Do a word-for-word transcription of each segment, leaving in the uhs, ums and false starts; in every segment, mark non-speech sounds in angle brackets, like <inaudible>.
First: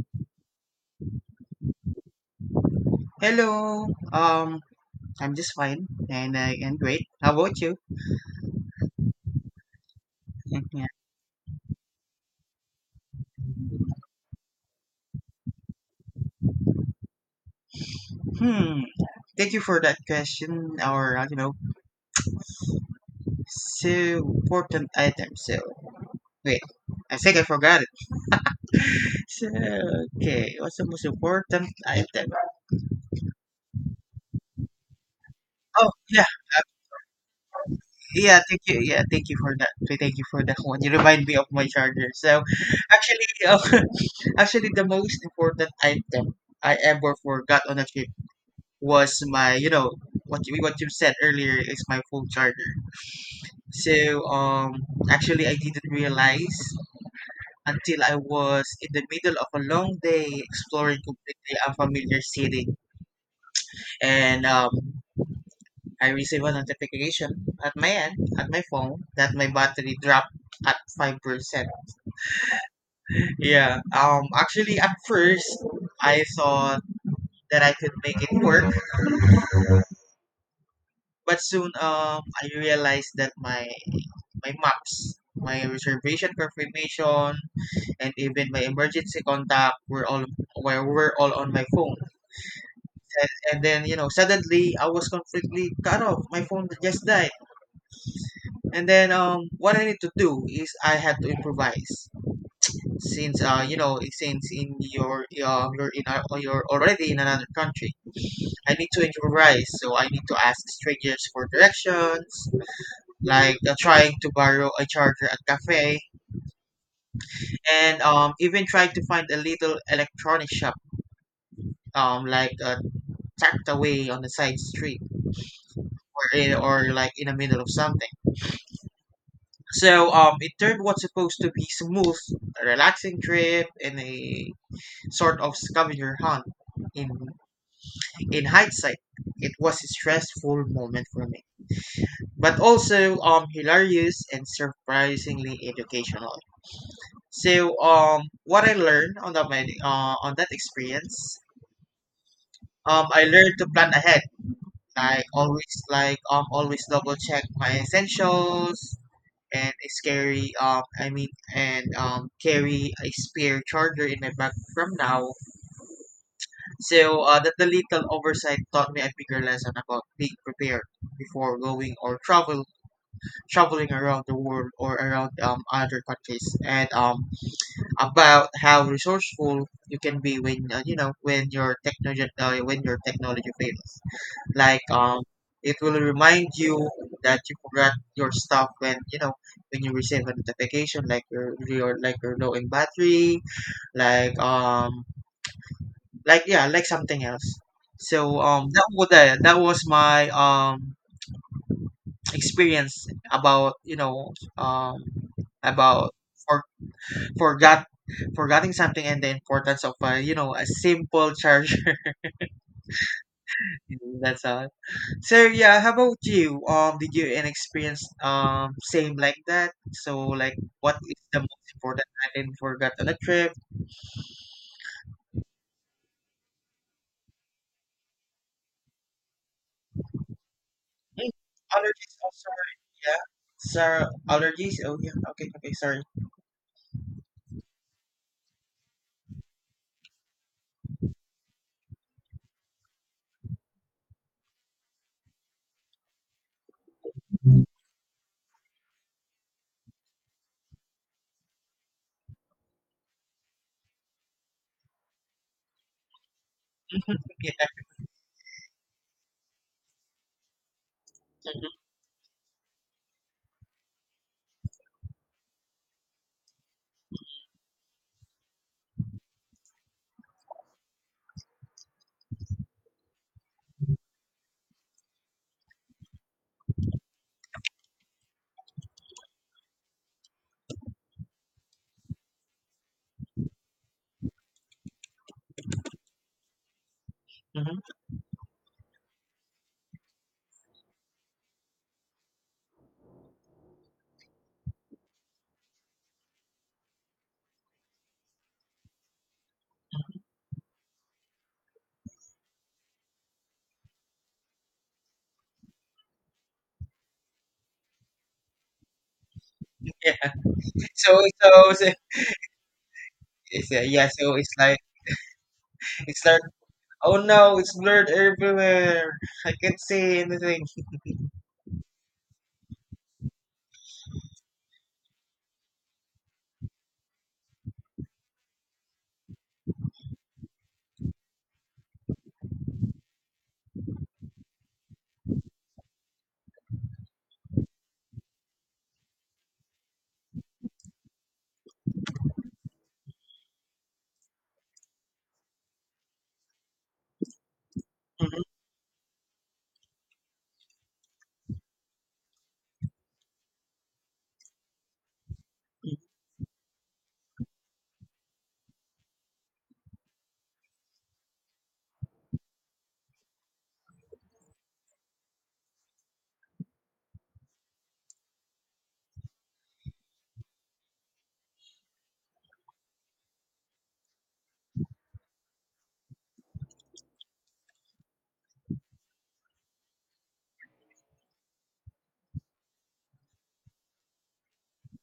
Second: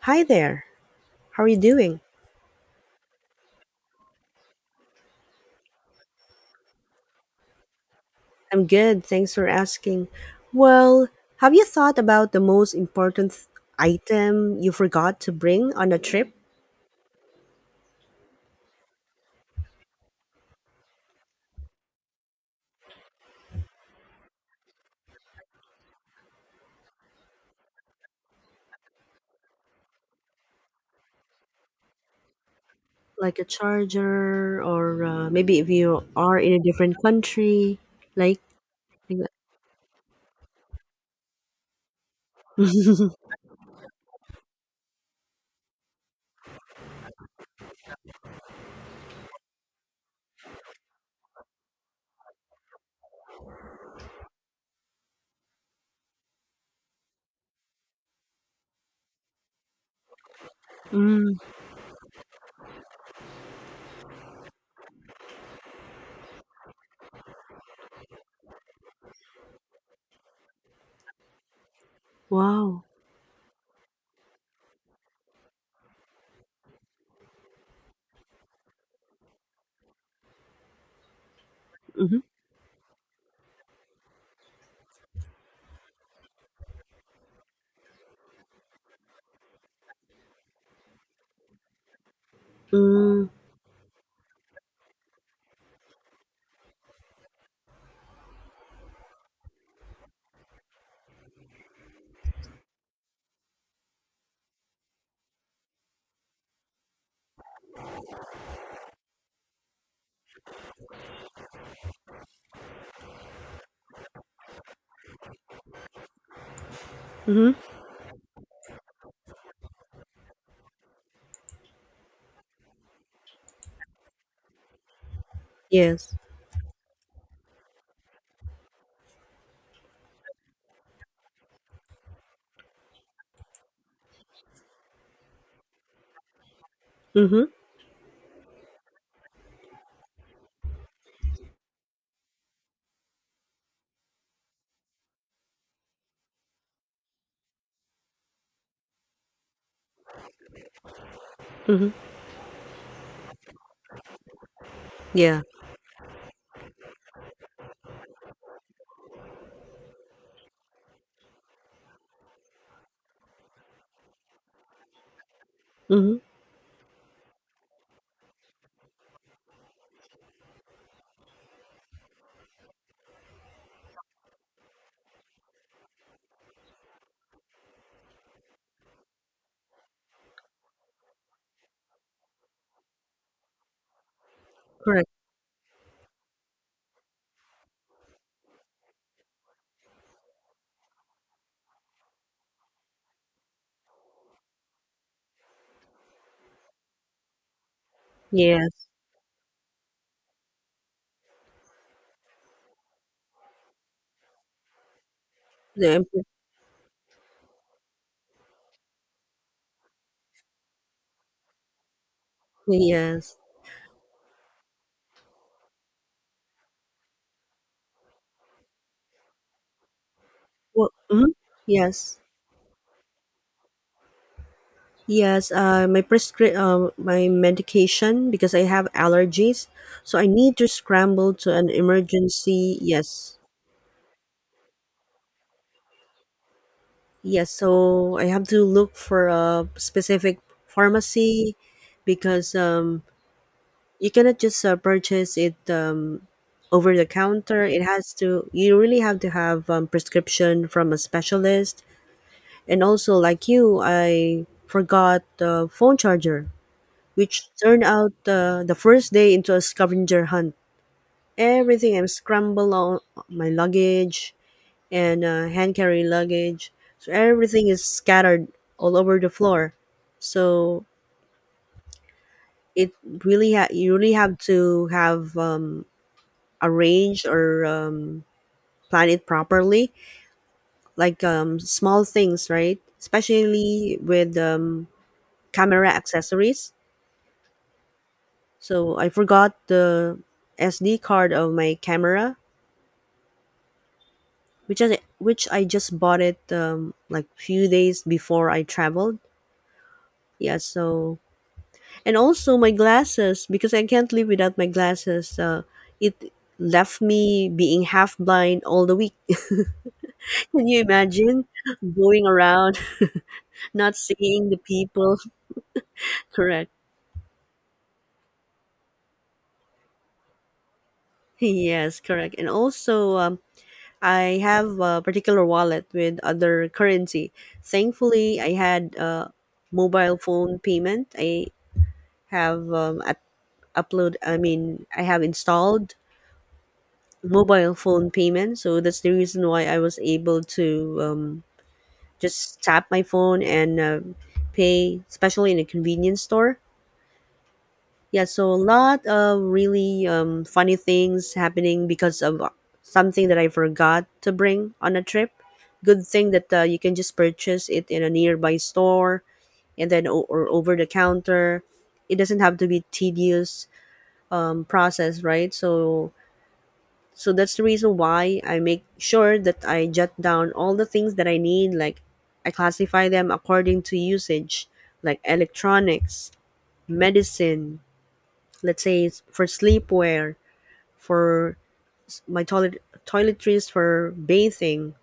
Hi there. How are you doing? Hello. Um, I'm just fine and I am great. How about you? I'm good. Thanks for asking. <laughs> Yeah. Well, have you thought about the most important th- item you forgot to bring on a trip? Hmm. Thank you for that question. Or, uh, you know, so important item. So wait, I think I forgot it. So, okay, what's the most important item? Like a charger, or uh, maybe if Oh you yeah, are in a uh, different country? Like, yeah. Thank you. Yeah, like thank that. you for that. Thank you for that <laughs> one. You remind me of my charger. So actually, <laughs> uh, actually, the most important item I ever forgot on a trip was my you know what you what you said earlier, is my phone charger. So um actually I didn't realize until I was in the middle of a long day exploring Mm, completely unfamiliar city. And um I received a notification at my end at my phone that my battery dropped at five percent. wow. Yeah. Um actually at first I thought that I could make it work, but soon Mm-hmm. um I realized that my my maps, my reservation confirmation, and even my emergency contact were all, were, were all on my phone. Mm, And, and then you know suddenly I was completely cut off. My phone just died. And then um, what I need to do is I had to improvise since uh you know since in your um you're in a, you're already in another country. I need to improvise, so I need to ask strangers for directions, like uh, trying to borrow a charger at cafe, mm-hmm. and um, even tried to find a little electronic shop, um, like uh, tucked away on the side street, Yes. or, in, or like in the middle of something. So um, it turned what's supposed to be smooth, a relaxing trip, and a sort of scavenger hunt. In Mm-hmm. in hindsight, it was a stressful moment for me, but also um hilarious and surprisingly educational. So um, what I learned on that med- uh, on that experience, Mm-hmm. um, I learned to plan ahead. I Yeah. always like um always double check my essentials, and it's scary, um I mean and um carry a spare charger in my bag from now. Mm-hmm. So uh, that the little oversight taught me a bigger lesson about being prepared before going or travel traveling around the world or around um other countries, and um about how resourceful you can be when uh, you know when your technology uh, when your technology fails, like Correct. um it will remind you that you forgot your stuff when you know when you receive a notification like your, your like you're low in battery, like um like yeah, like something else. So um that Yes. was that that was my um experience about, you know um The about, imp- for, forgot forgetting something and the importance of a, you know a simple charger. yes. <laughs> That's all. So yeah, how about you? Um, did you an experience um same like that? So, like, Well, what is mm-hmm. the most important Yes. item for that on a trip? Yes, uh, my prescri- uh, my medication because I have allergies, so I need to Mm. scramble to an Allergies, oh sorry, emergency. yeah, Yes, sorry, allergies. Oh yeah, okay, okay, sorry. yes. So I have to look for a specific pharmacy because um, you cannot just uh, purchase it um, over the counter. It has to. You really have to have um, prescription from a specialist. And also, like you, I forgot the phone charger, which Yeah, turned out uh, the first day into a scavenger hunt. mhm, Everything I'm scrambled, my luggage and uh, hand carry luggage, so everything is scattered all over the floor. So it really ha- you really have to have um, arranged or um, plan it properly, like um, small things, right? Especially with um, camera accessories. mhm, So I forgot the S D card of my camera, which is which I just bought it um, like few days before I traveled. Yeah, so, and also my glasses because I can't live without my glasses. Uh, it left me being half blind all the week. <laughs> yeah. Can you <laughs> So imagine so, so going around it's, <laughs> uh, not yeah, so seeing it's the like, people? it's <laughs> like Correct. oh no, it's blurred everywhere. I can't see anything. <laughs> Yes, correct. And also, um, I have a particular wallet with other currency. Thankfully, I had a mobile phone payment. I have um, a upload I mean I have installed mobile phone payment, so that's the reason why I was able to um, just tap my phone and uh, pay, especially in a convenience store. Yeah, Mhm. so a lot of really um, funny things happening because of uh, something that I forgot to bring on a trip. Good thing that uh, you can just purchase it in a nearby store, and then o- or over the counter. It doesn't have to be tedious um, process, right? So, so that's the reason why I make sure that I jot down all the things that I need. Like, I classify them according to usage, like electronics, medicine, let's say it's for sleepwear, for my toilet toiletries for bathing.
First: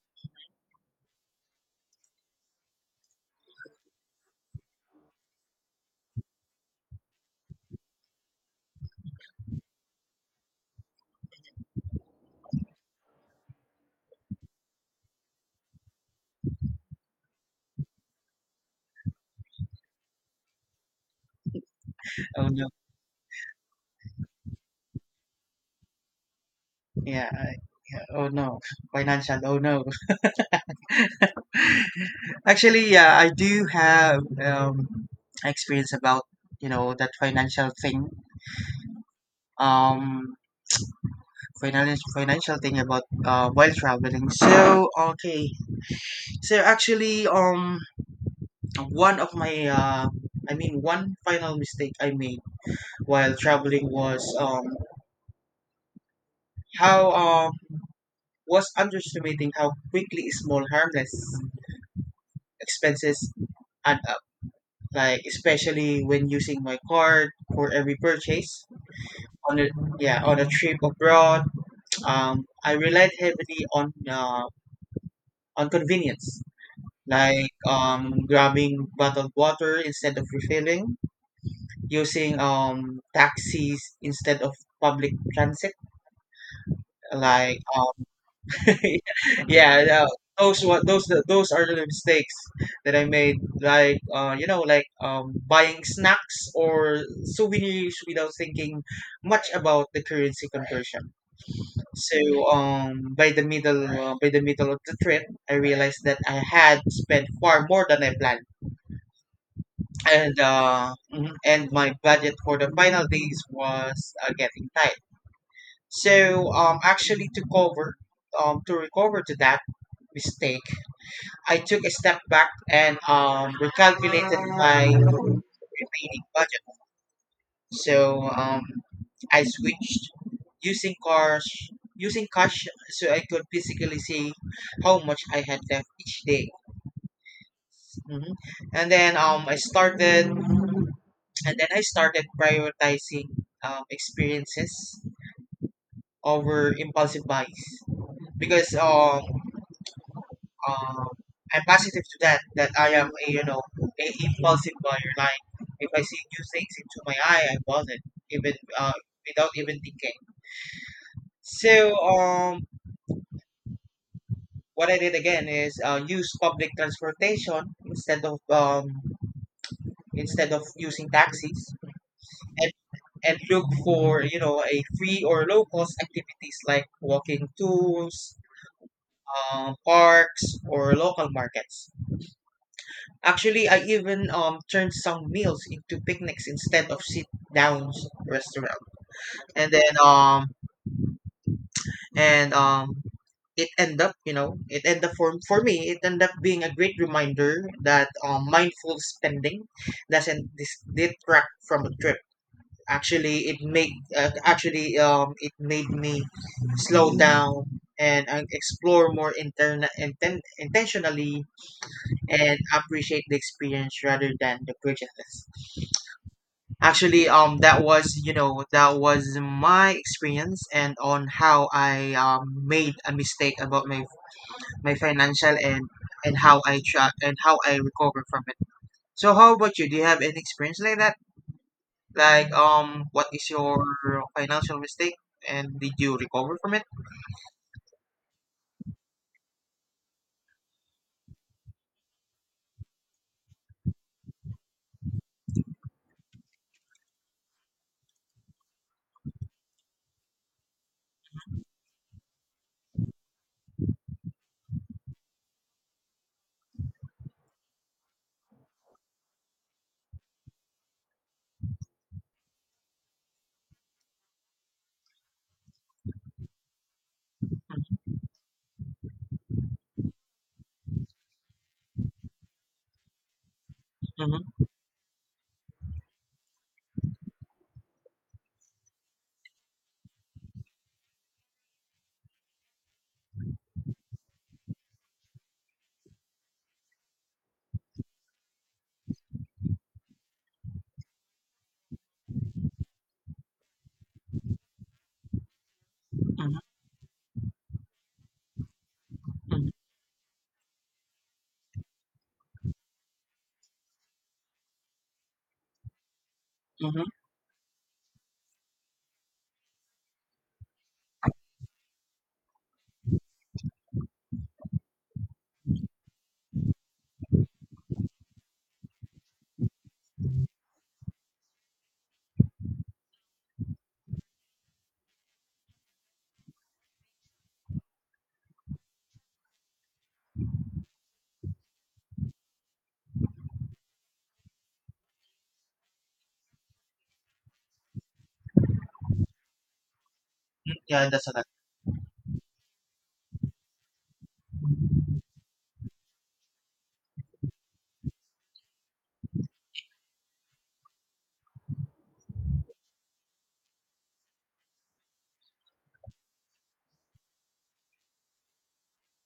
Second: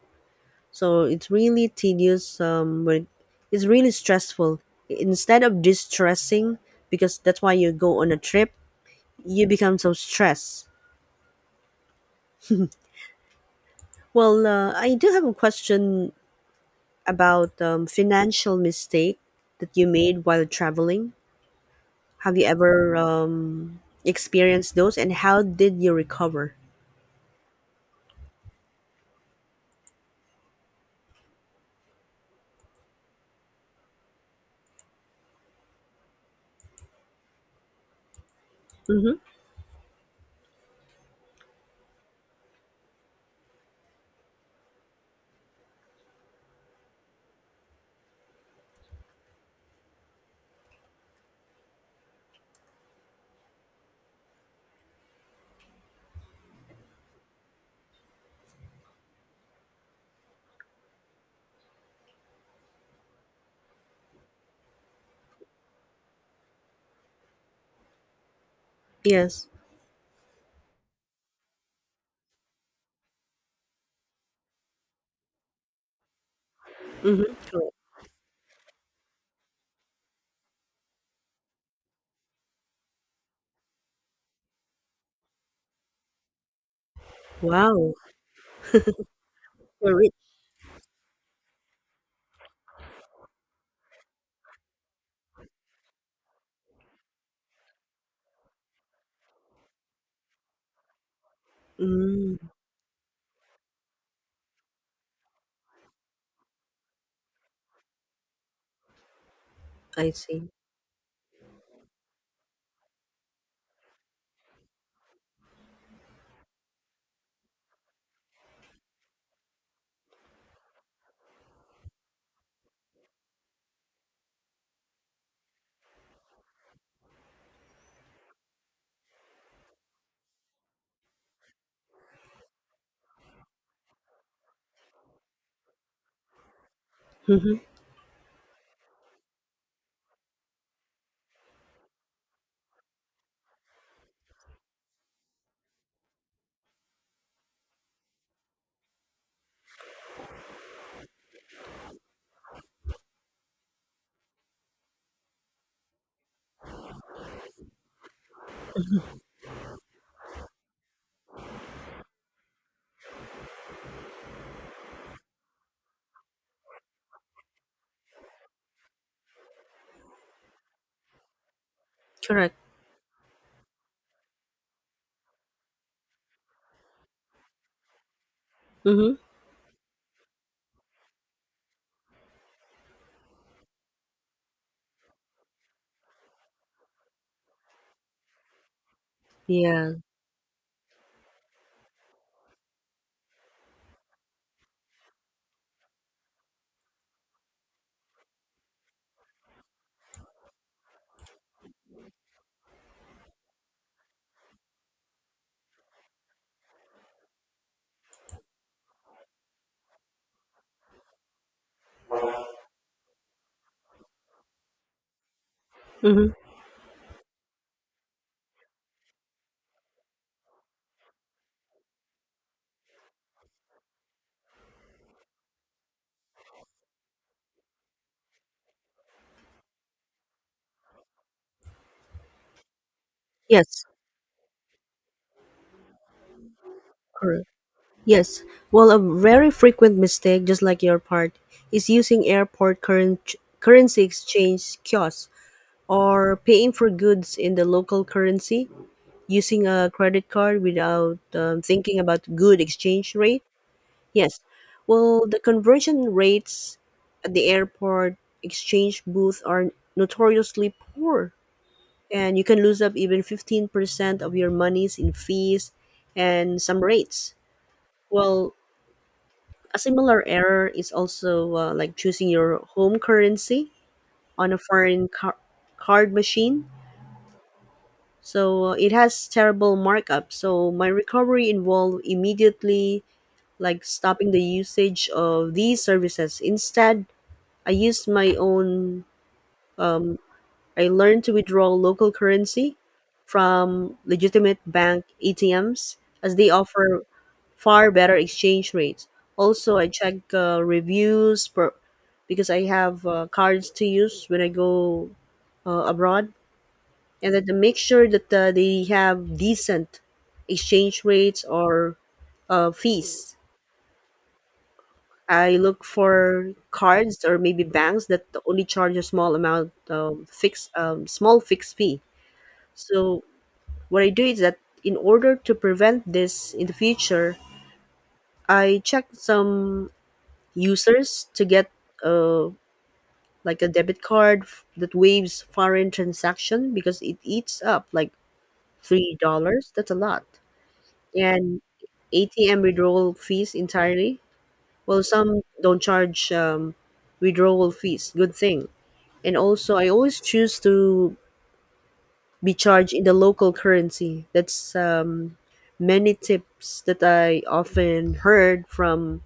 So it's really tedious. Um, when it's really stressful. Instead of distressing, because that's why you go on a trip, you become so stressed. Well, uh, I do have a question about um, financial mistake that you made while traveling. Have you Oh no, ever um, experienced those, and how did you recover? yeah, I, yeah. Oh no, financial. Oh no. Actually, yeah, I do have um, experience about, you know that financial thing. Mm-hmm. Um, financial financial thing about uh, while traveling. So okay, so actually, um, one of my uh, I mean, one final mistake I made while traveling was um how um was underestimating how quickly small harmless expenses add up. Like especially when using my card for every purchase Yes. on a, yeah, on a trip abroad. um, I relied heavily on uh, on convenience, Mm-hmm. like Correct. um, grabbing bottled water instead of refilling, using um, taxis instead of public transit, like Wow, um, <laughs> yeah, you're no, rich. those what those those are the mistakes that I made, like uh, you know like um, buying snacks or souvenirs without thinking much about the currency conversion. So Mm, um, by the middle uh, by the middle of the trip, I realized that I had spent far more than I planned, I and see. uh, mhm, and my budget for the final days was uh, getting tight. So um, actually to cover um, to recover to that mistake, I took a step back and um, recalculated my remaining budget. So um, I switched using cash, using cash, so I could physically see how much I had left each day. Mm-hmm. hmm And then um, I started, and then I started prioritizing um, experiences over impulsive buys, because um, um, I'm positive to that that I am a, you know a impulsive buyer. Like if I see new things into my eye, I bought it, even uh, without even thinking. So um, what I did again is uh, use public transportation instead of um, instead of using taxis, Correct. and and look for, you know a free or low cost activities like walking tours, Mm-hmm. um, parks, or local markets. Actually, I even um, turned some meals into picnics instead of sit downs restaurant, and then Yeah. um, and um, it end up, you know it end up for, for me it end up being a great reminder that um, mindful spending doesn't dis- detract from a trip. Actually it made uh, actually um, it made me slow down and uh, explore more interna inten- intentionally and appreciate the experience rather than the purchases. Mm-hmm. Actually um that was you know that was my experience and on how I um, made a mistake about my, my financial, and and how I try and how I recover from it. So how about you? Do you have any experience like that? Like um, what is your Yes. financial mistake, and did you recover from it? Correct. Yes. Well, a very frequent mistake, just like your part, is using airport current currency exchange kiosks or paying for goods in the local currency using a credit card without um, thinking about good exchange rate? Yes. Well, the conversion rates at the airport exchange booth are notoriously poor, and you can lose up even fifteen percent of your monies in fees and some rates. Well, a similar error is also uh, like choosing your home currency on a Mm-hmm. foreign car- card machine. So uh, it has terrible markup. So my recovery involved immediately like stopping the usage of these services. Instead, I used my own, I learned to withdraw local currency from legitimate bank A T Ms as they Hmm. offer far better exchange rates. Hmm. Also, I check uh, reviews per, because I have uh, cards to use when I go uh, abroad, Hmm. and then to make sure that uh, they have decent exchange rates or uh, fees. I look for cards or maybe banks that only charge a small amount, um, fixed, um, small fixed fee. So what I do is that, in order to prevent this in the future, I check some users to get uh, like a debit card f- that waives foreign transaction because it eats up like three dollars. That's a lot, Yeah, that's a lot. and A T M withdrawal fees entirely. Well, some don't charge um, withdrawal fees. Good thing, and also I always choose to be charged in the local currency. That's um, many tips that I often heard from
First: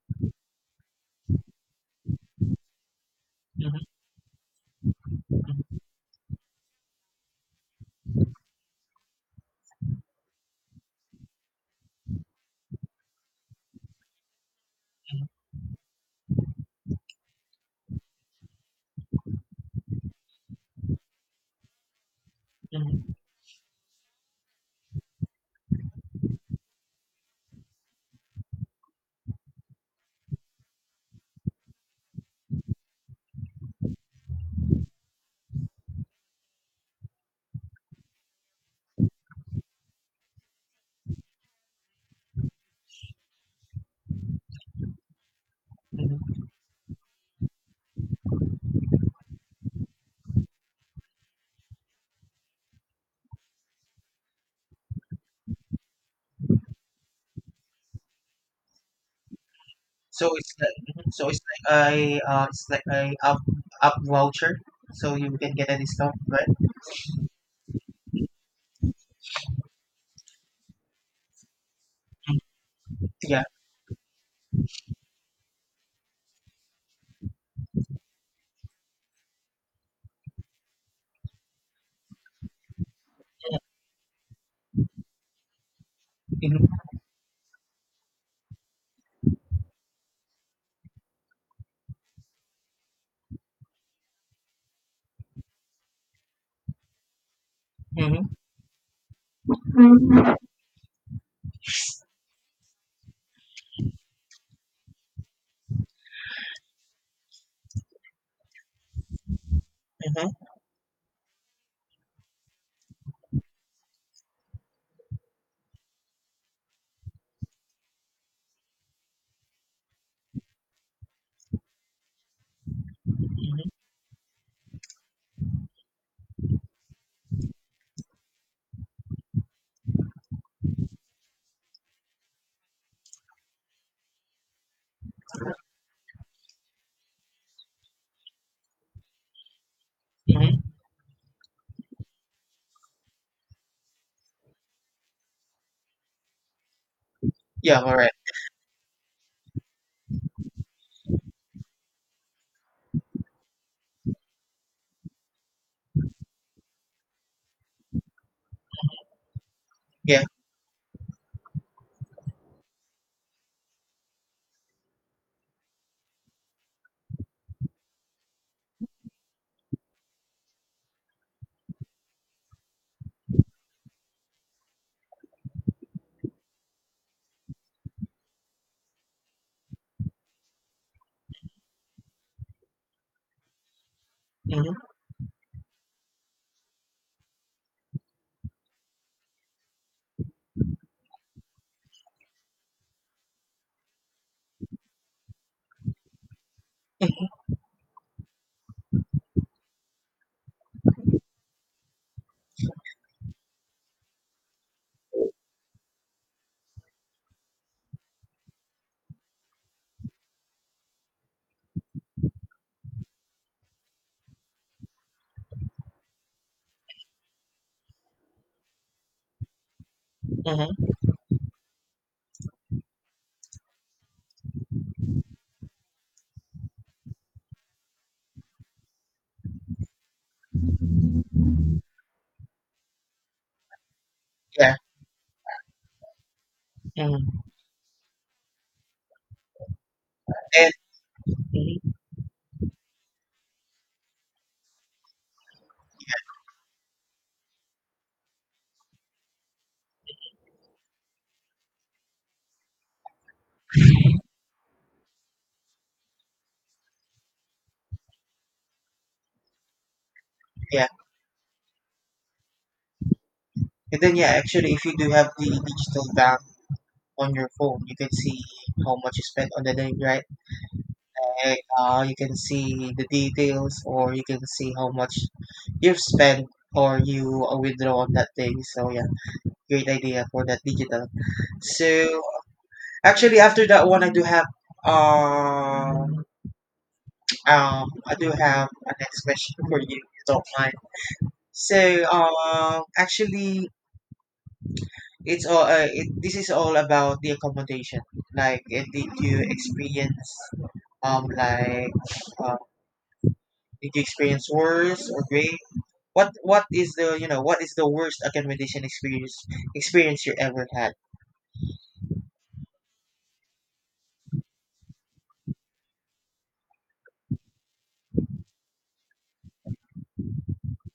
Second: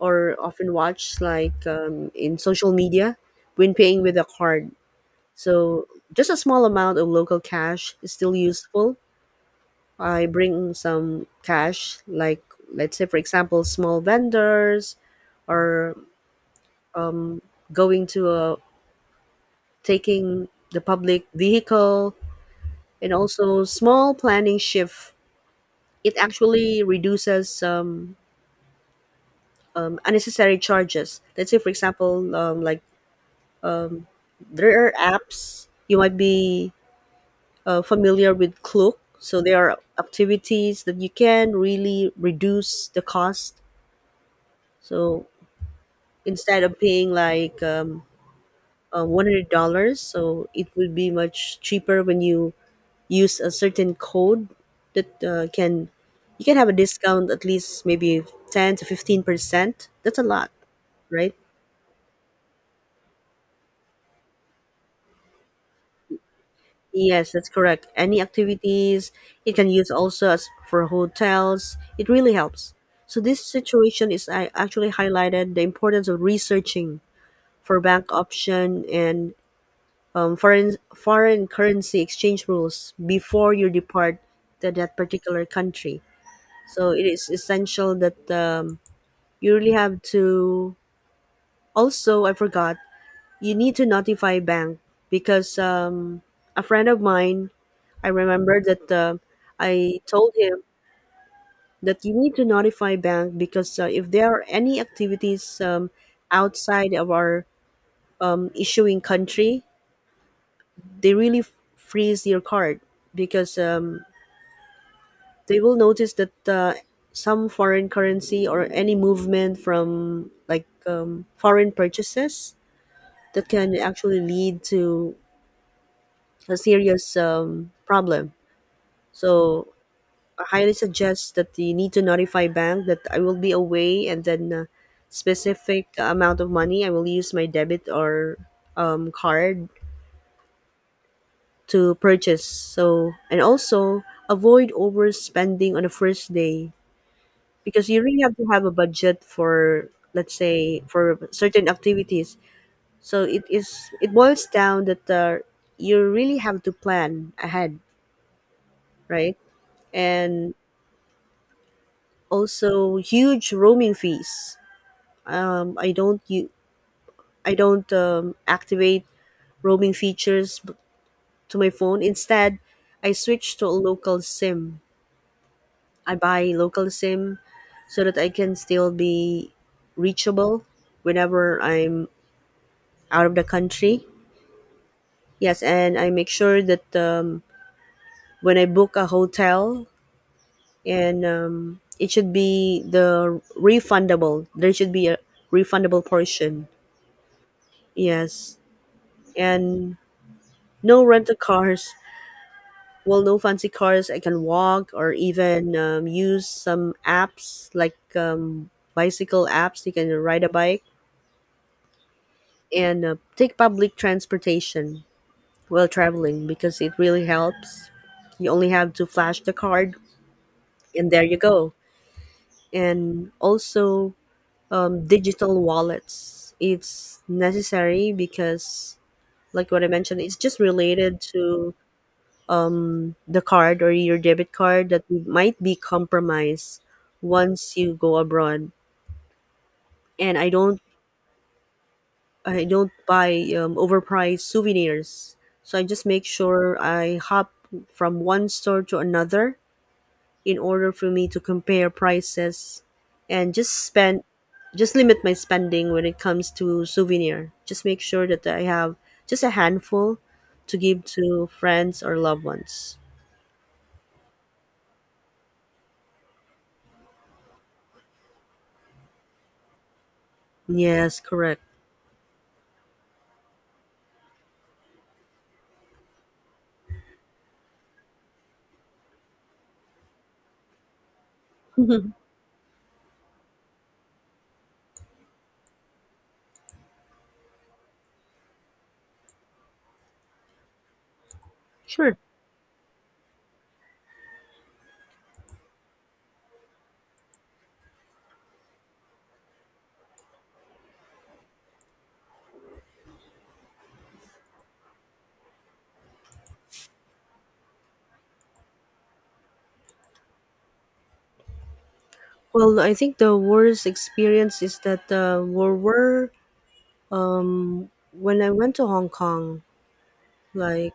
or often watch like um, in social media when Hmm. paying with a card. Hmm. So just a small amount of local cash is still useful. I bring some cash, like, let's say for example, small vendors or going to a, taking the public vehicle. And Hmm. also small planning shift, it actually reduces um, um, unnecessary charges, let's say for example, um, like, there are apps you might be uh, familiar with Klook. So there are activities that you can really reduce the cost. So Hmm. instead of paying like um, uh, one hundred dollars, so it would be much cheaper when you use a certain code that uh, can you can have a discount at least maybe ten to fifteen percent. That's a So lot, it's like, mhm. So right? it's like a, uh it's like a up, up voucher, so you can get a discount, right? Yes, that's correct. Any activities, it can use also as for hotels. It really Mm. helps. So Yeah. this situation is, I actually highlighted the importance of researching for bank option and um, foreign foreign currency exchange rules before you depart to that particular country. Mm-hmm. So it is essential that um, you really have to, also I forgot, you need to notify bank because um, a friend of mine, I Mm-hmm. remember that uh, I told Mm-hmm. him that you need to notify bank because uh, if there are any activities um, outside of our um, issuing country, they really f- freeze your card because um, they will notice that uh, some foreign currency or any movement from like um, foreign purchases, that Mm-hmm. can actually lead to a serious um, problem. So I highly suggest that you need to notify bank that I will be away, and then uh, specific amount of money I will use my debit or um, card Mm-hmm. to purchase. So, and also avoid overspending on the first day Yeah. because All you right. really have to have a budget for, let's say, for certain activities. So it, is it boils down that uh, you really have to plan ahead, right? Yeah. And also huge roaming fees. Um, I don't you I don't um, activate roaming features b- to my phone. Instead, I switch to a local SIM. I buy local SIM so that I can still be reachable whenever I'm out of the country. Mm-hmm. Yes, and I make sure that um, when I book a hotel, and um, it should be the refundable. There should be a refundable portion. Yes, and no rental cars. Well, no fancy cars. I can walk or even um, use some apps like um, bicycle apps. You can ride a bike and uh, take public transportation while traveling because it really helps. You only have to flash the card, Mm-hmm. and there you go. And also, um, digital wallets. It's necessary because, like what I mentioned, it's just related to the card or your debit Yeah. card that might be compromised Yeah. once you go abroad. And i And don't Mhm. i don't buy um, overpriced souvenirs, so I just make sure I hop from one store to another in order for me to compare prices, and just spend, just limit my spending when it comes to souvenir. Just make sure that I have just a handful to Yeah, give to friends or loved ones. and then yeah, actually, if you do have the digital bank on your phone, you can see how much you spent on the day, right? Yes, correct. Like, uh, you can see the details, or you can see how much you've spent or you uh, withdraw on that day. So yeah, great idea for that digital. So <laughs> actually, after that one, I do have um um I do have a next question for you, if you don't mind. So Sure. um actually it's all, uh, it, this is all about the accommodation. Like uh, did you experience um like um, did you experience worse or great, what what is the, you know what is the worst accommodation experience experience you ever had? Well, I think the worst experience is that, uh, were were um, when I went to Hong Kong, like,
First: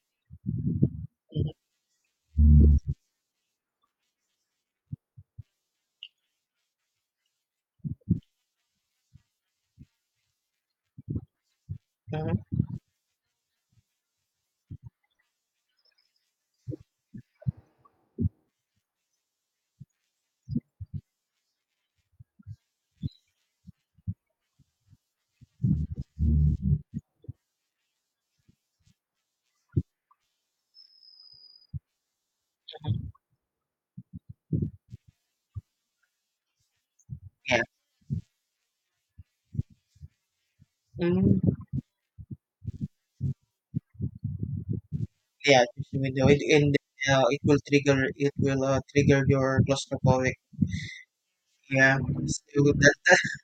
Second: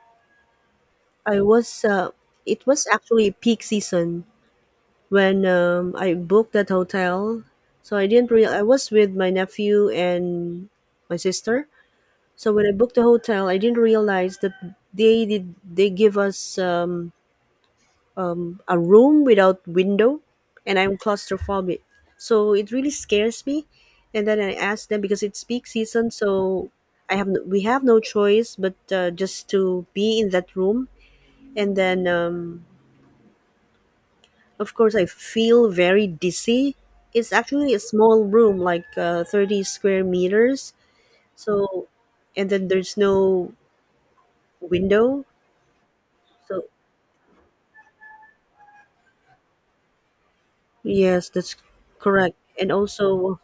I was uh, it was actually peak season when um, I booked that hotel. So I didn't real I was with my nephew and my sister. So Mm-hmm. when I booked the hotel, I didn't realize that they did they give us um, a room without window, and I'm claustrophobic. So it really scares me. And then I asked them, because it's peak season, so I have no, we have no choice but uh, just to be in that room. And then um, of course I feel very dizzy. It's Yeah. actually a small room, like uh, thirty square meters. Mm. So, and then there's no window. Yeah, just the window it, So and uh, it will trigger it will uh, trigger your claustrophobic. yes, that's Yeah, correct. so And that, <laughs> also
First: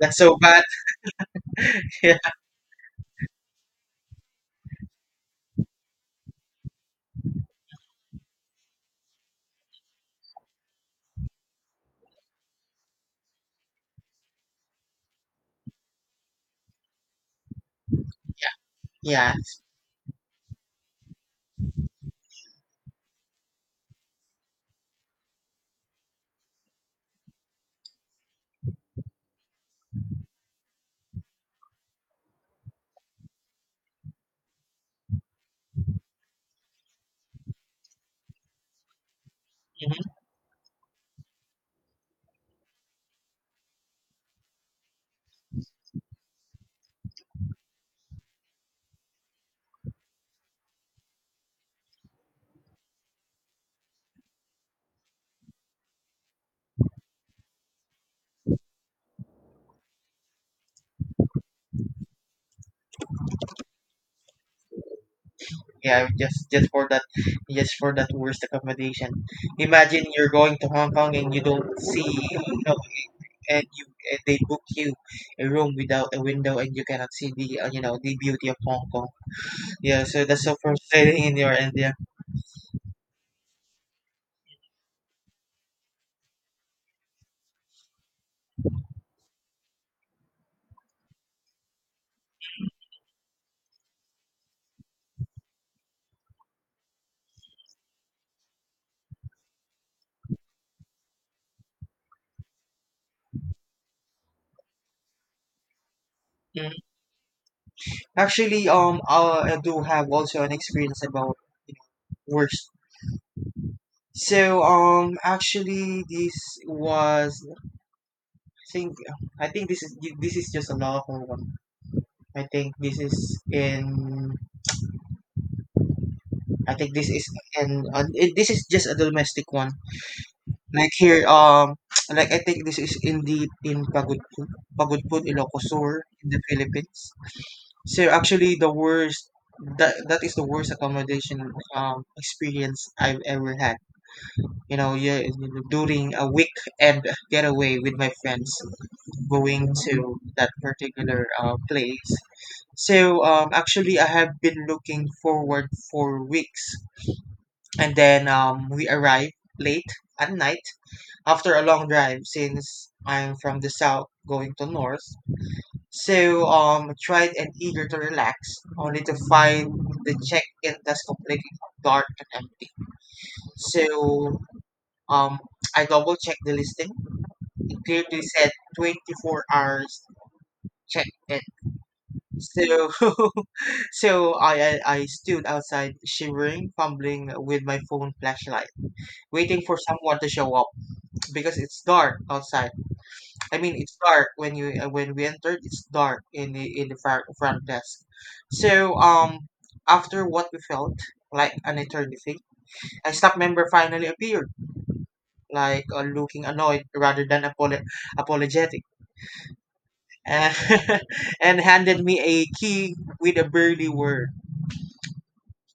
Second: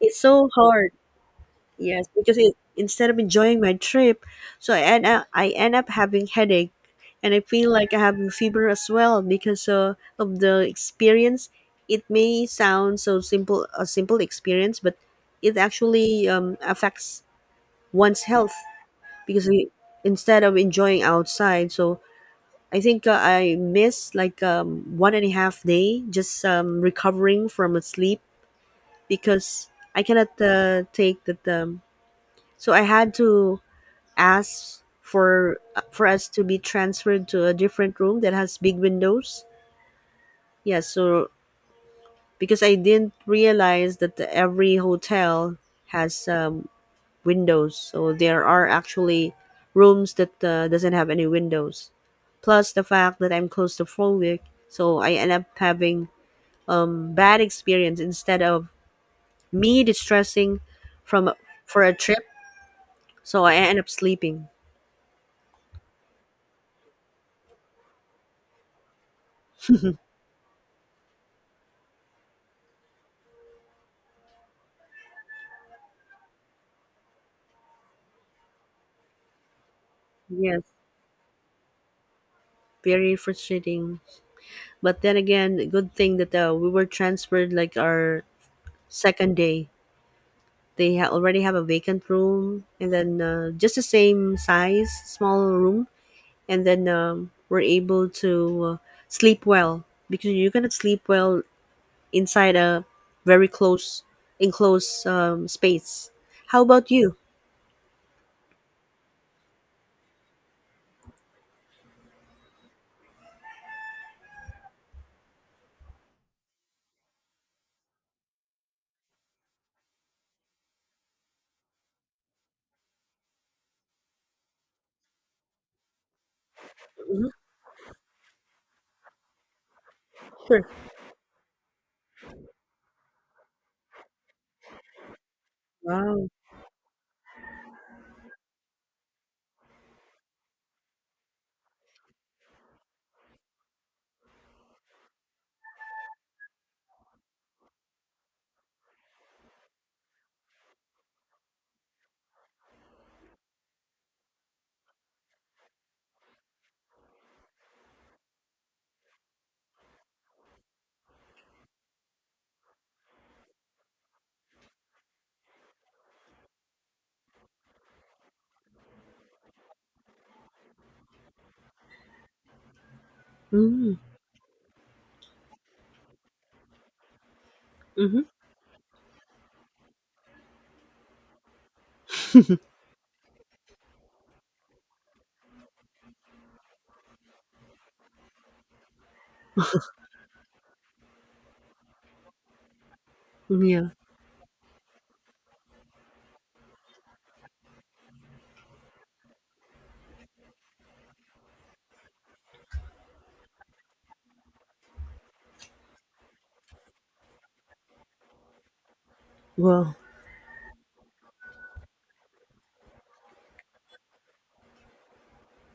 that's it's so so bad. hard. Yes, because it, instead of enjoying my trip, so I end up I end up having headache, and I feel like I have fever as well because uh, of the experience. It may sound so simple, a simple experience, but it actually um, affects one's health <laughs> Yeah. because we, instead of enjoying outside, so I think uh, I miss like um, one and a half day, just um, recovering from a sleep because I cannot uh, take that. Um, so I had to asked for for us to be transferred to a different room that has big windows. Yeah, so, because I didn't realize that the, every hotel has um, windows, so there are actually rooms that uh, doesn't have any windows. Plus the fact that I'm claustrophobic, so I end up having um, bad experience instead of me distressing from for a trip. So I end up sleeping. Yeah, just just for that, just for that worst accommodation. Imagine you're going to Hong Kong and you don't see, you know, and you, and they book you a room without a window and you cannot see the, uh, you know, the beauty of Hong Kong. Yeah, so that's so Yes, frustrating <laughs> in your end. Yeah. very frustrating. But then again, good thing that uh, we were transferred like our second day. They ha- already have a vacant room, and then uh, just the same size, small room. And then um, we're able to uh, sleep well, because you cannot sleep well inside a very close, enclosed um, space. How Mm. about you? Actually, um, I, I do have also an experience about, you know, worst. So, um, actually, this was, I think I think this is, this is just a local one. I think this is in, I think this is, Hmm. and uh, it, this is just a domestic one. Sure. Like here, um, <tsk> like I think this is indeed in Pagudpud, Pagudpud, Ilocos Sur, Wow. in the Philippines. So actually, the worst, that that is the worst accommodation um experience I've ever had. You know, yeah, during a weekend getaway with my friends, going to that particular uh, place. So um, actually, I have been looking forward for weeks. And then um, we arrive late at night after a long drive, since I'm from the south going to north. So um, tried and eager to relax, only to find the check-in desk completely dark and empty. Mm-hmm. So um, I double checked the listing. It Hmm. clearly said twenty-four hours check-in. So <laughs> so I, I I stood outside shivering, fumbling with my phone flashlight, waiting for someone to show up, because it's dark outside. I mean, Yeah. it's dark when you uh, when we entered. It's dark in the in the front, front desk. So um, after what we felt like an eternity, a staff member finally appeared, like uh, looking annoyed rather than apolo- apologetic, Wow. and <laughs> and handed me a key with a burly word.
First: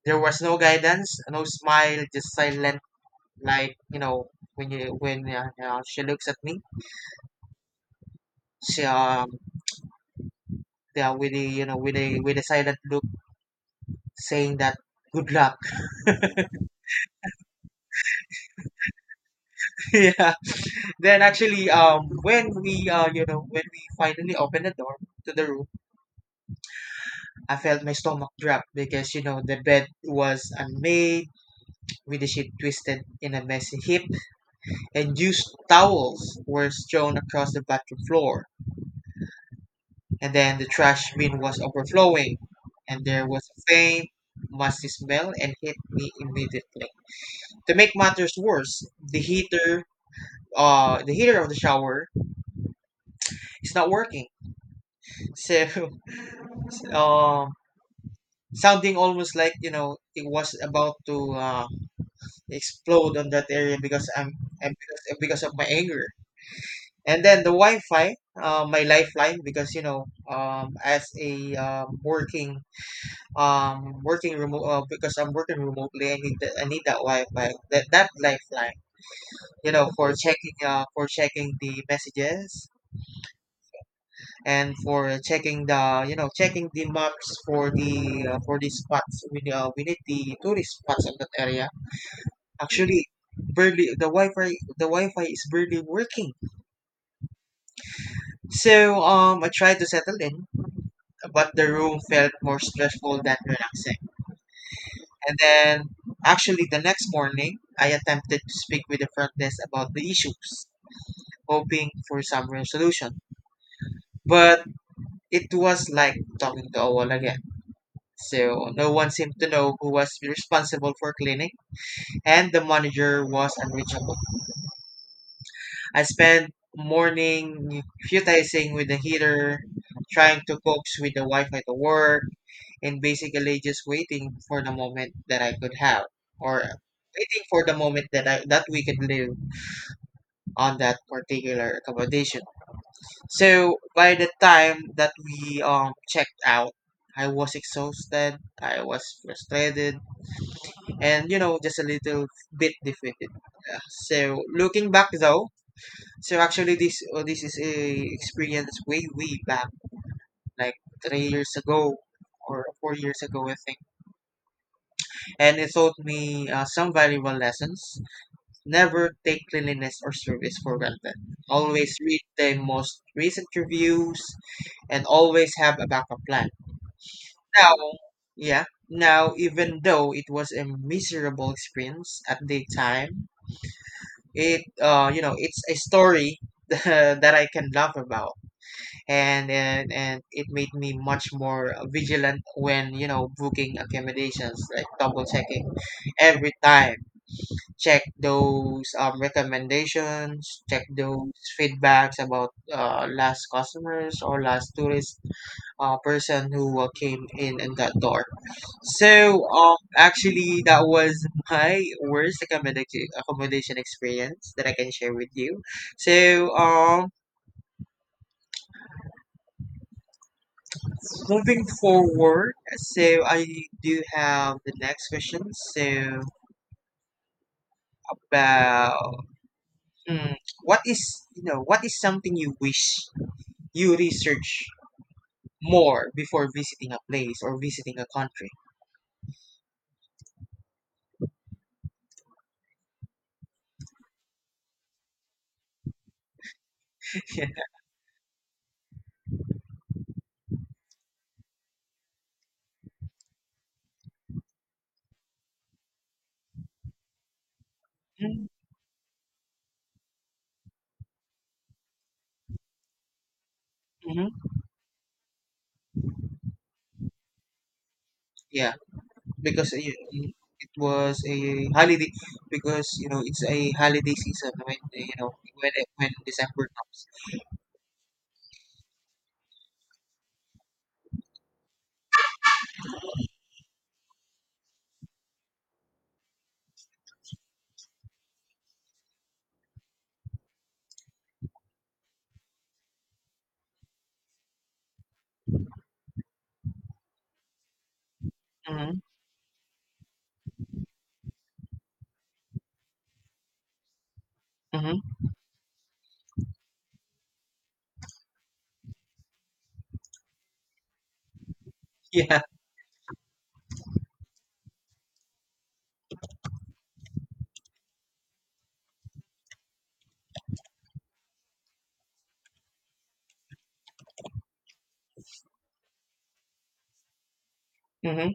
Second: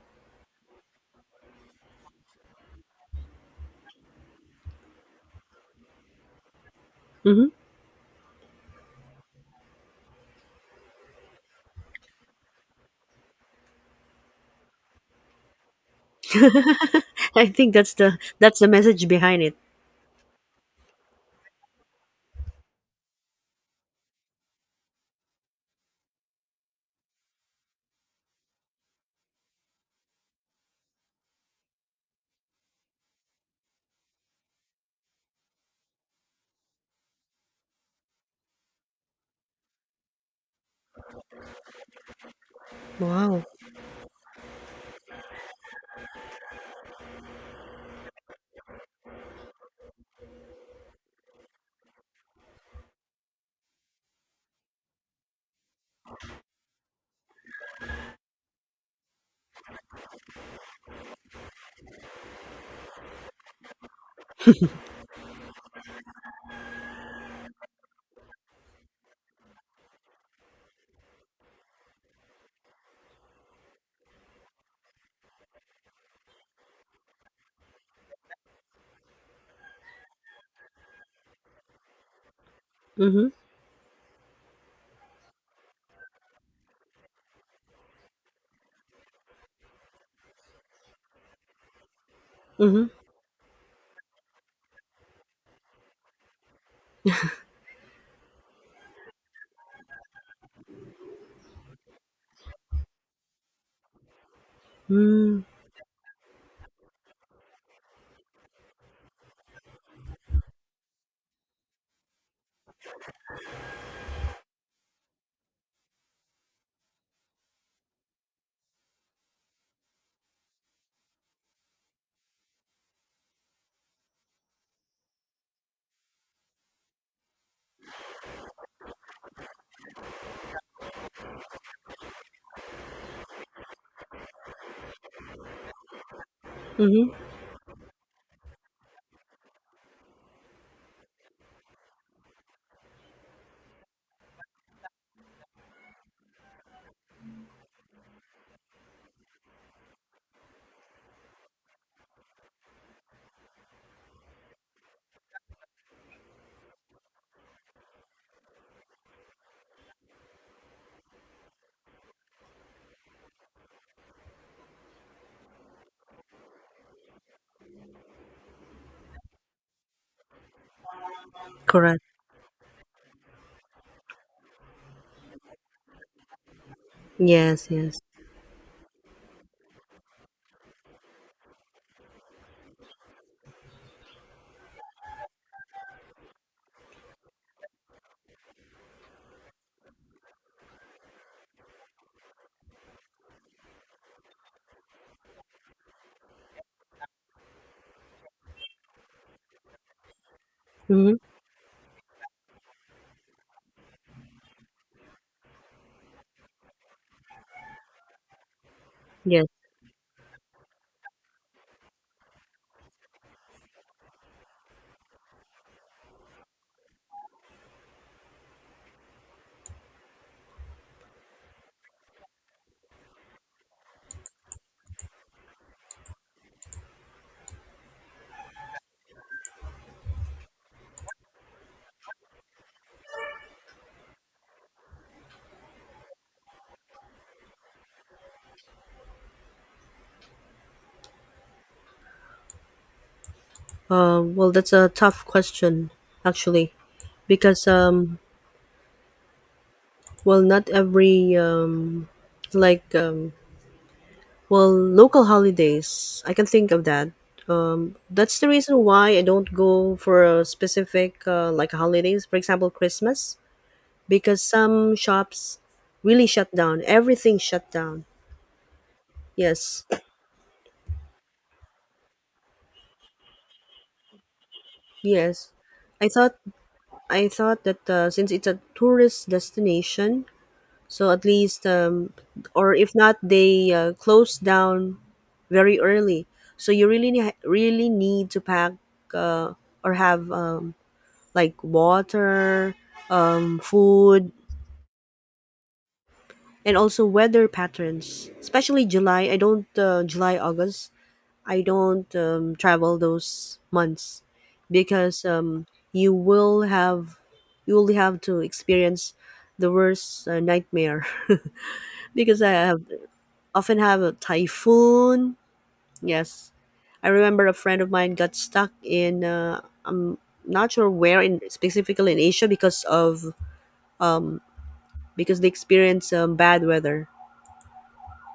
There was no guidance, no smile, just silent. Like you know, when you when uh, uh, she looks at me, Hmm. she um yeah with a you know with a with a silent look saying that good luck. <laughs> I think that's the that's the message behind it. <laughs> Yeah, then actually um when we uh you know when we finally opened the door to the room, I felt my stomach drop because you know the bed was unmade, with the sheet twisted in a messy heap, and used towels were strewn across the bathroom floor, and then the trash bin was overflowing, and there Wow. was a faint musty smell and hit me immediately. To make matters worse, the heater uh the heater of the shower is not working. So <laughs> um sounding almost like you know it was about to uh, explode on that area because I'm, I'm because, because of my anger. And then the Wi-Fi, uh, my lifeline, because you know, um, as a um, working um working remote uh, because I'm working remotely, I need that, I need that Wi-Fi, that that lifeline, you know, for checking uh for checking the messages, Hmm. and for checking the you know checking the maps for the uh, for the spots we uh, we need the tourist spots in that area. Mhm. Actually, barely the wi-fi the wi-fi is barely working. So um I tried to settle in, but the room felt more stressful than relaxing. And Mm. then actually the next morning I attempted to speak with the front desk about the issues, hoping for some resolution, but it was like talking to a wall again. So no one seemed to know who was responsible for cleaning, and the manager was unreachable. I spent morning futizing with the heater, trying to coax with the Wi-Fi to work, and basically just waiting for the moment that I could have, or Mhm. waiting for the moment that I that we could live on that particular accommodation. So by the time that we um checked out, I was exhausted, I was frustrated, and you know just a little bit defeated. Yeah. So looking back though, so actually this uh, this is a experience way way back, like three years ago or four years ago I think, and it taught me uh, some valuable lessons. Never take cleanliness or service for granted. Always Correct. read the most recent reviews and always have a backup plan. Yes, Now, yes. yeah. Now, even though it was a miserable experience at the time, it uh, you know it's a story <laughs> that I can laugh about, and, and and it made me much more vigilant when you know booking accommodations, like double checking every time, check those um, recommendations, check Mhm. those feedbacks about uh, last customers or last tourist, uh, person who uh, came in and got door. Yes. So, um, actually, that was my worst accommoda- accommodation experience that I can share with you. So, um, moving forward, so I do have the next question. So, about hmm, what is, you know, what is something you wish you research more before visiting a place or visiting a country? <laughs> Uh, well, that's a tough question, actually, because um, well, not every um, like um, well, local holidays. I can think of that. Um, that's the Mhm, reason why I don't go for a specific uh, like holidays. For example, Christmas, mhm. because some shops really shut down. Everything shut down. Yeah. Because uh, Yes. it was a holiday, because you know it's a holiday season when uh, you know Yes. when eh, I when thought December comes. I thought that uh, since it's a tourist destination, so at least, um, or if not, they uh, close down very early. So you really ne- really need to pack uh, or have um, like water, um, food, and also weather patterns. Especially Mm-hmm, July. I don't uh, July, August. I don't um, travel those months mm-hmm. because um, you will have you will have to experience the worst uh, nightmare <laughs> <laughs> because Yeah. I have often have a typhoon. Yes, I remember a friend of mine got stuck in uh, I'm not sure where in specifically in Asia because of um, because they experience um, bad weather. Mm-hmm,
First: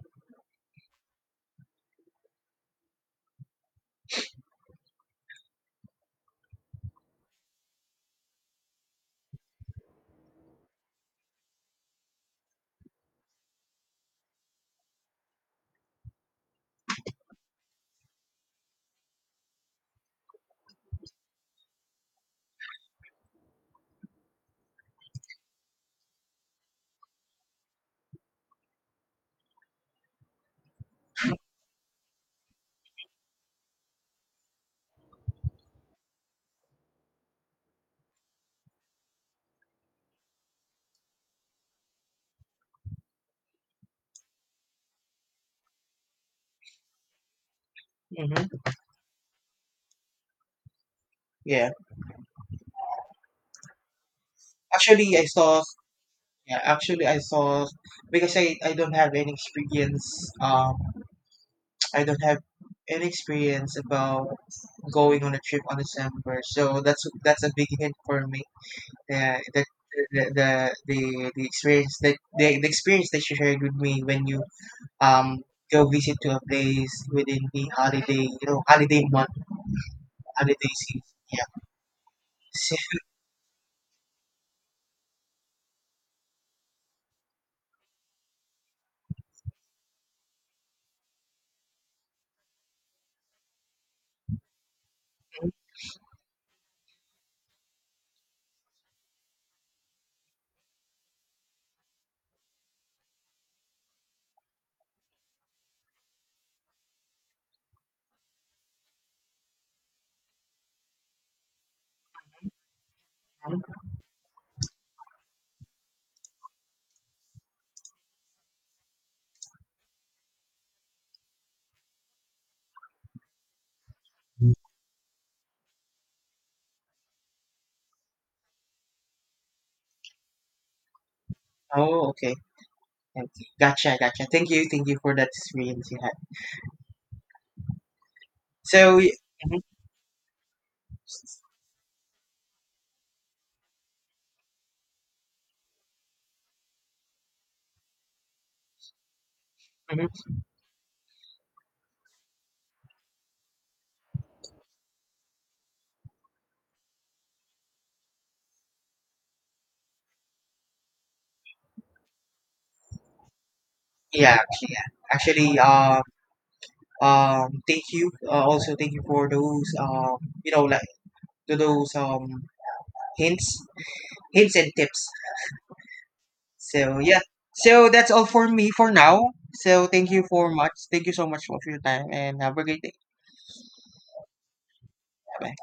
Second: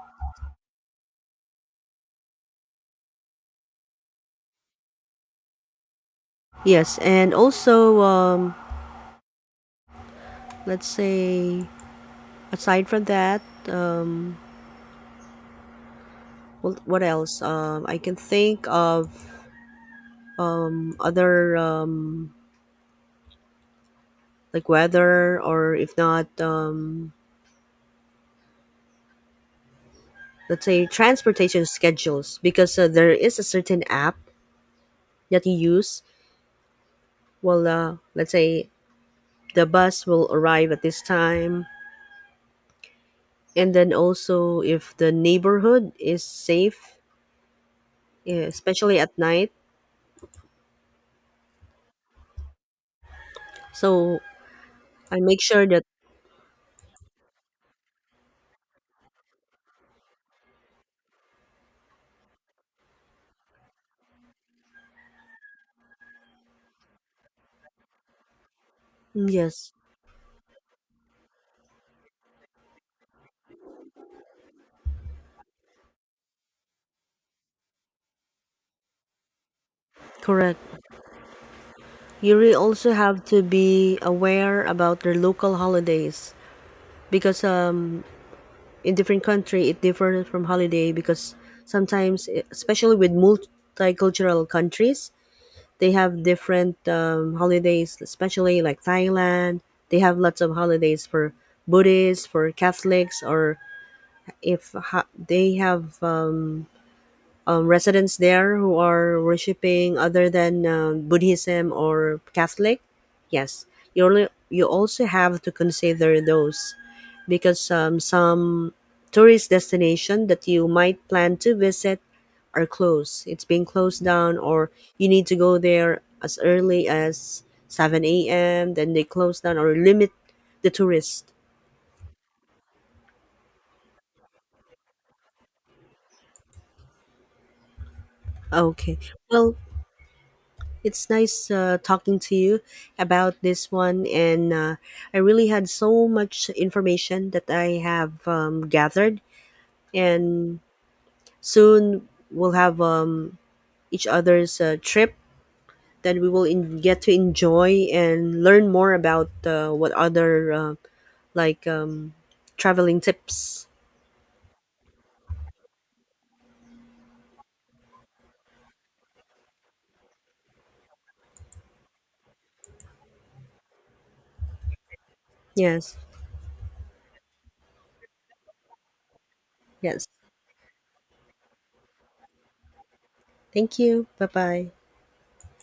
Yes, and also um, let's say, aside from that. Um, Well, what else? Um, I can think of um, other um, like weather, or if not, um, let's say transportation schedules, because uh, there is a certain app that you use. Well, uh, let's say the bus will arrive at this time, and then also if the neighborhood is safe, eh, mm-hmm, especially at night. yeah. So Actually, I I make saw. sure that. Yeah, actually, I saw, because I, I don't have any experience. Um, <tsk> I don't have any experience about going on a trip on December. So that's that's a big hint for me. Mm, Uh, that yes, the the the the experience that the, the experience that you shared with me when you um, go visit to a place within the holiday, you know, holiday month, holiday correct. season. Yeah. You really So, also have to be aware about their local holidays, because um in different country it differs from holiday, because sometimes, eh, especially with multicultural countries, they have different um, holidays, especially like Thailand. They have lots of holidays for Buddhists, for Catholics, or if ha- they have um, um, residents there who are worshiping other than um, Buddhism or Catholic. Yes, you only you also have to consider those, because um, some tourist destination that you might plan to visit are closed. It's being closed down, or you need to go there as early as seven a m. Then they close down or limit the tourist. oh, okay. Okay. Gotcha, gotcha. Thank you, thank you for that experience you had. Okay. So, y- Well, mhm, it's nice uh, talking to you about this one, and uh, I really had so much information that I have um, gathered, mhm. and soon we'll have um, each other's uh, trip that we will in- get to enjoy and learn more about uh, what other uh, like um, traveling tips. Yeah, actually, yeah. Actually, um, um, thank you. Uh, also, thank you for those, um, you know, like, to those um hints, hints and tips. Yes, So yeah. So that's all for me for now. So yes. thank you for much. Thank you so much for your time, and have a great day. Thank you. Bye bye. Bye.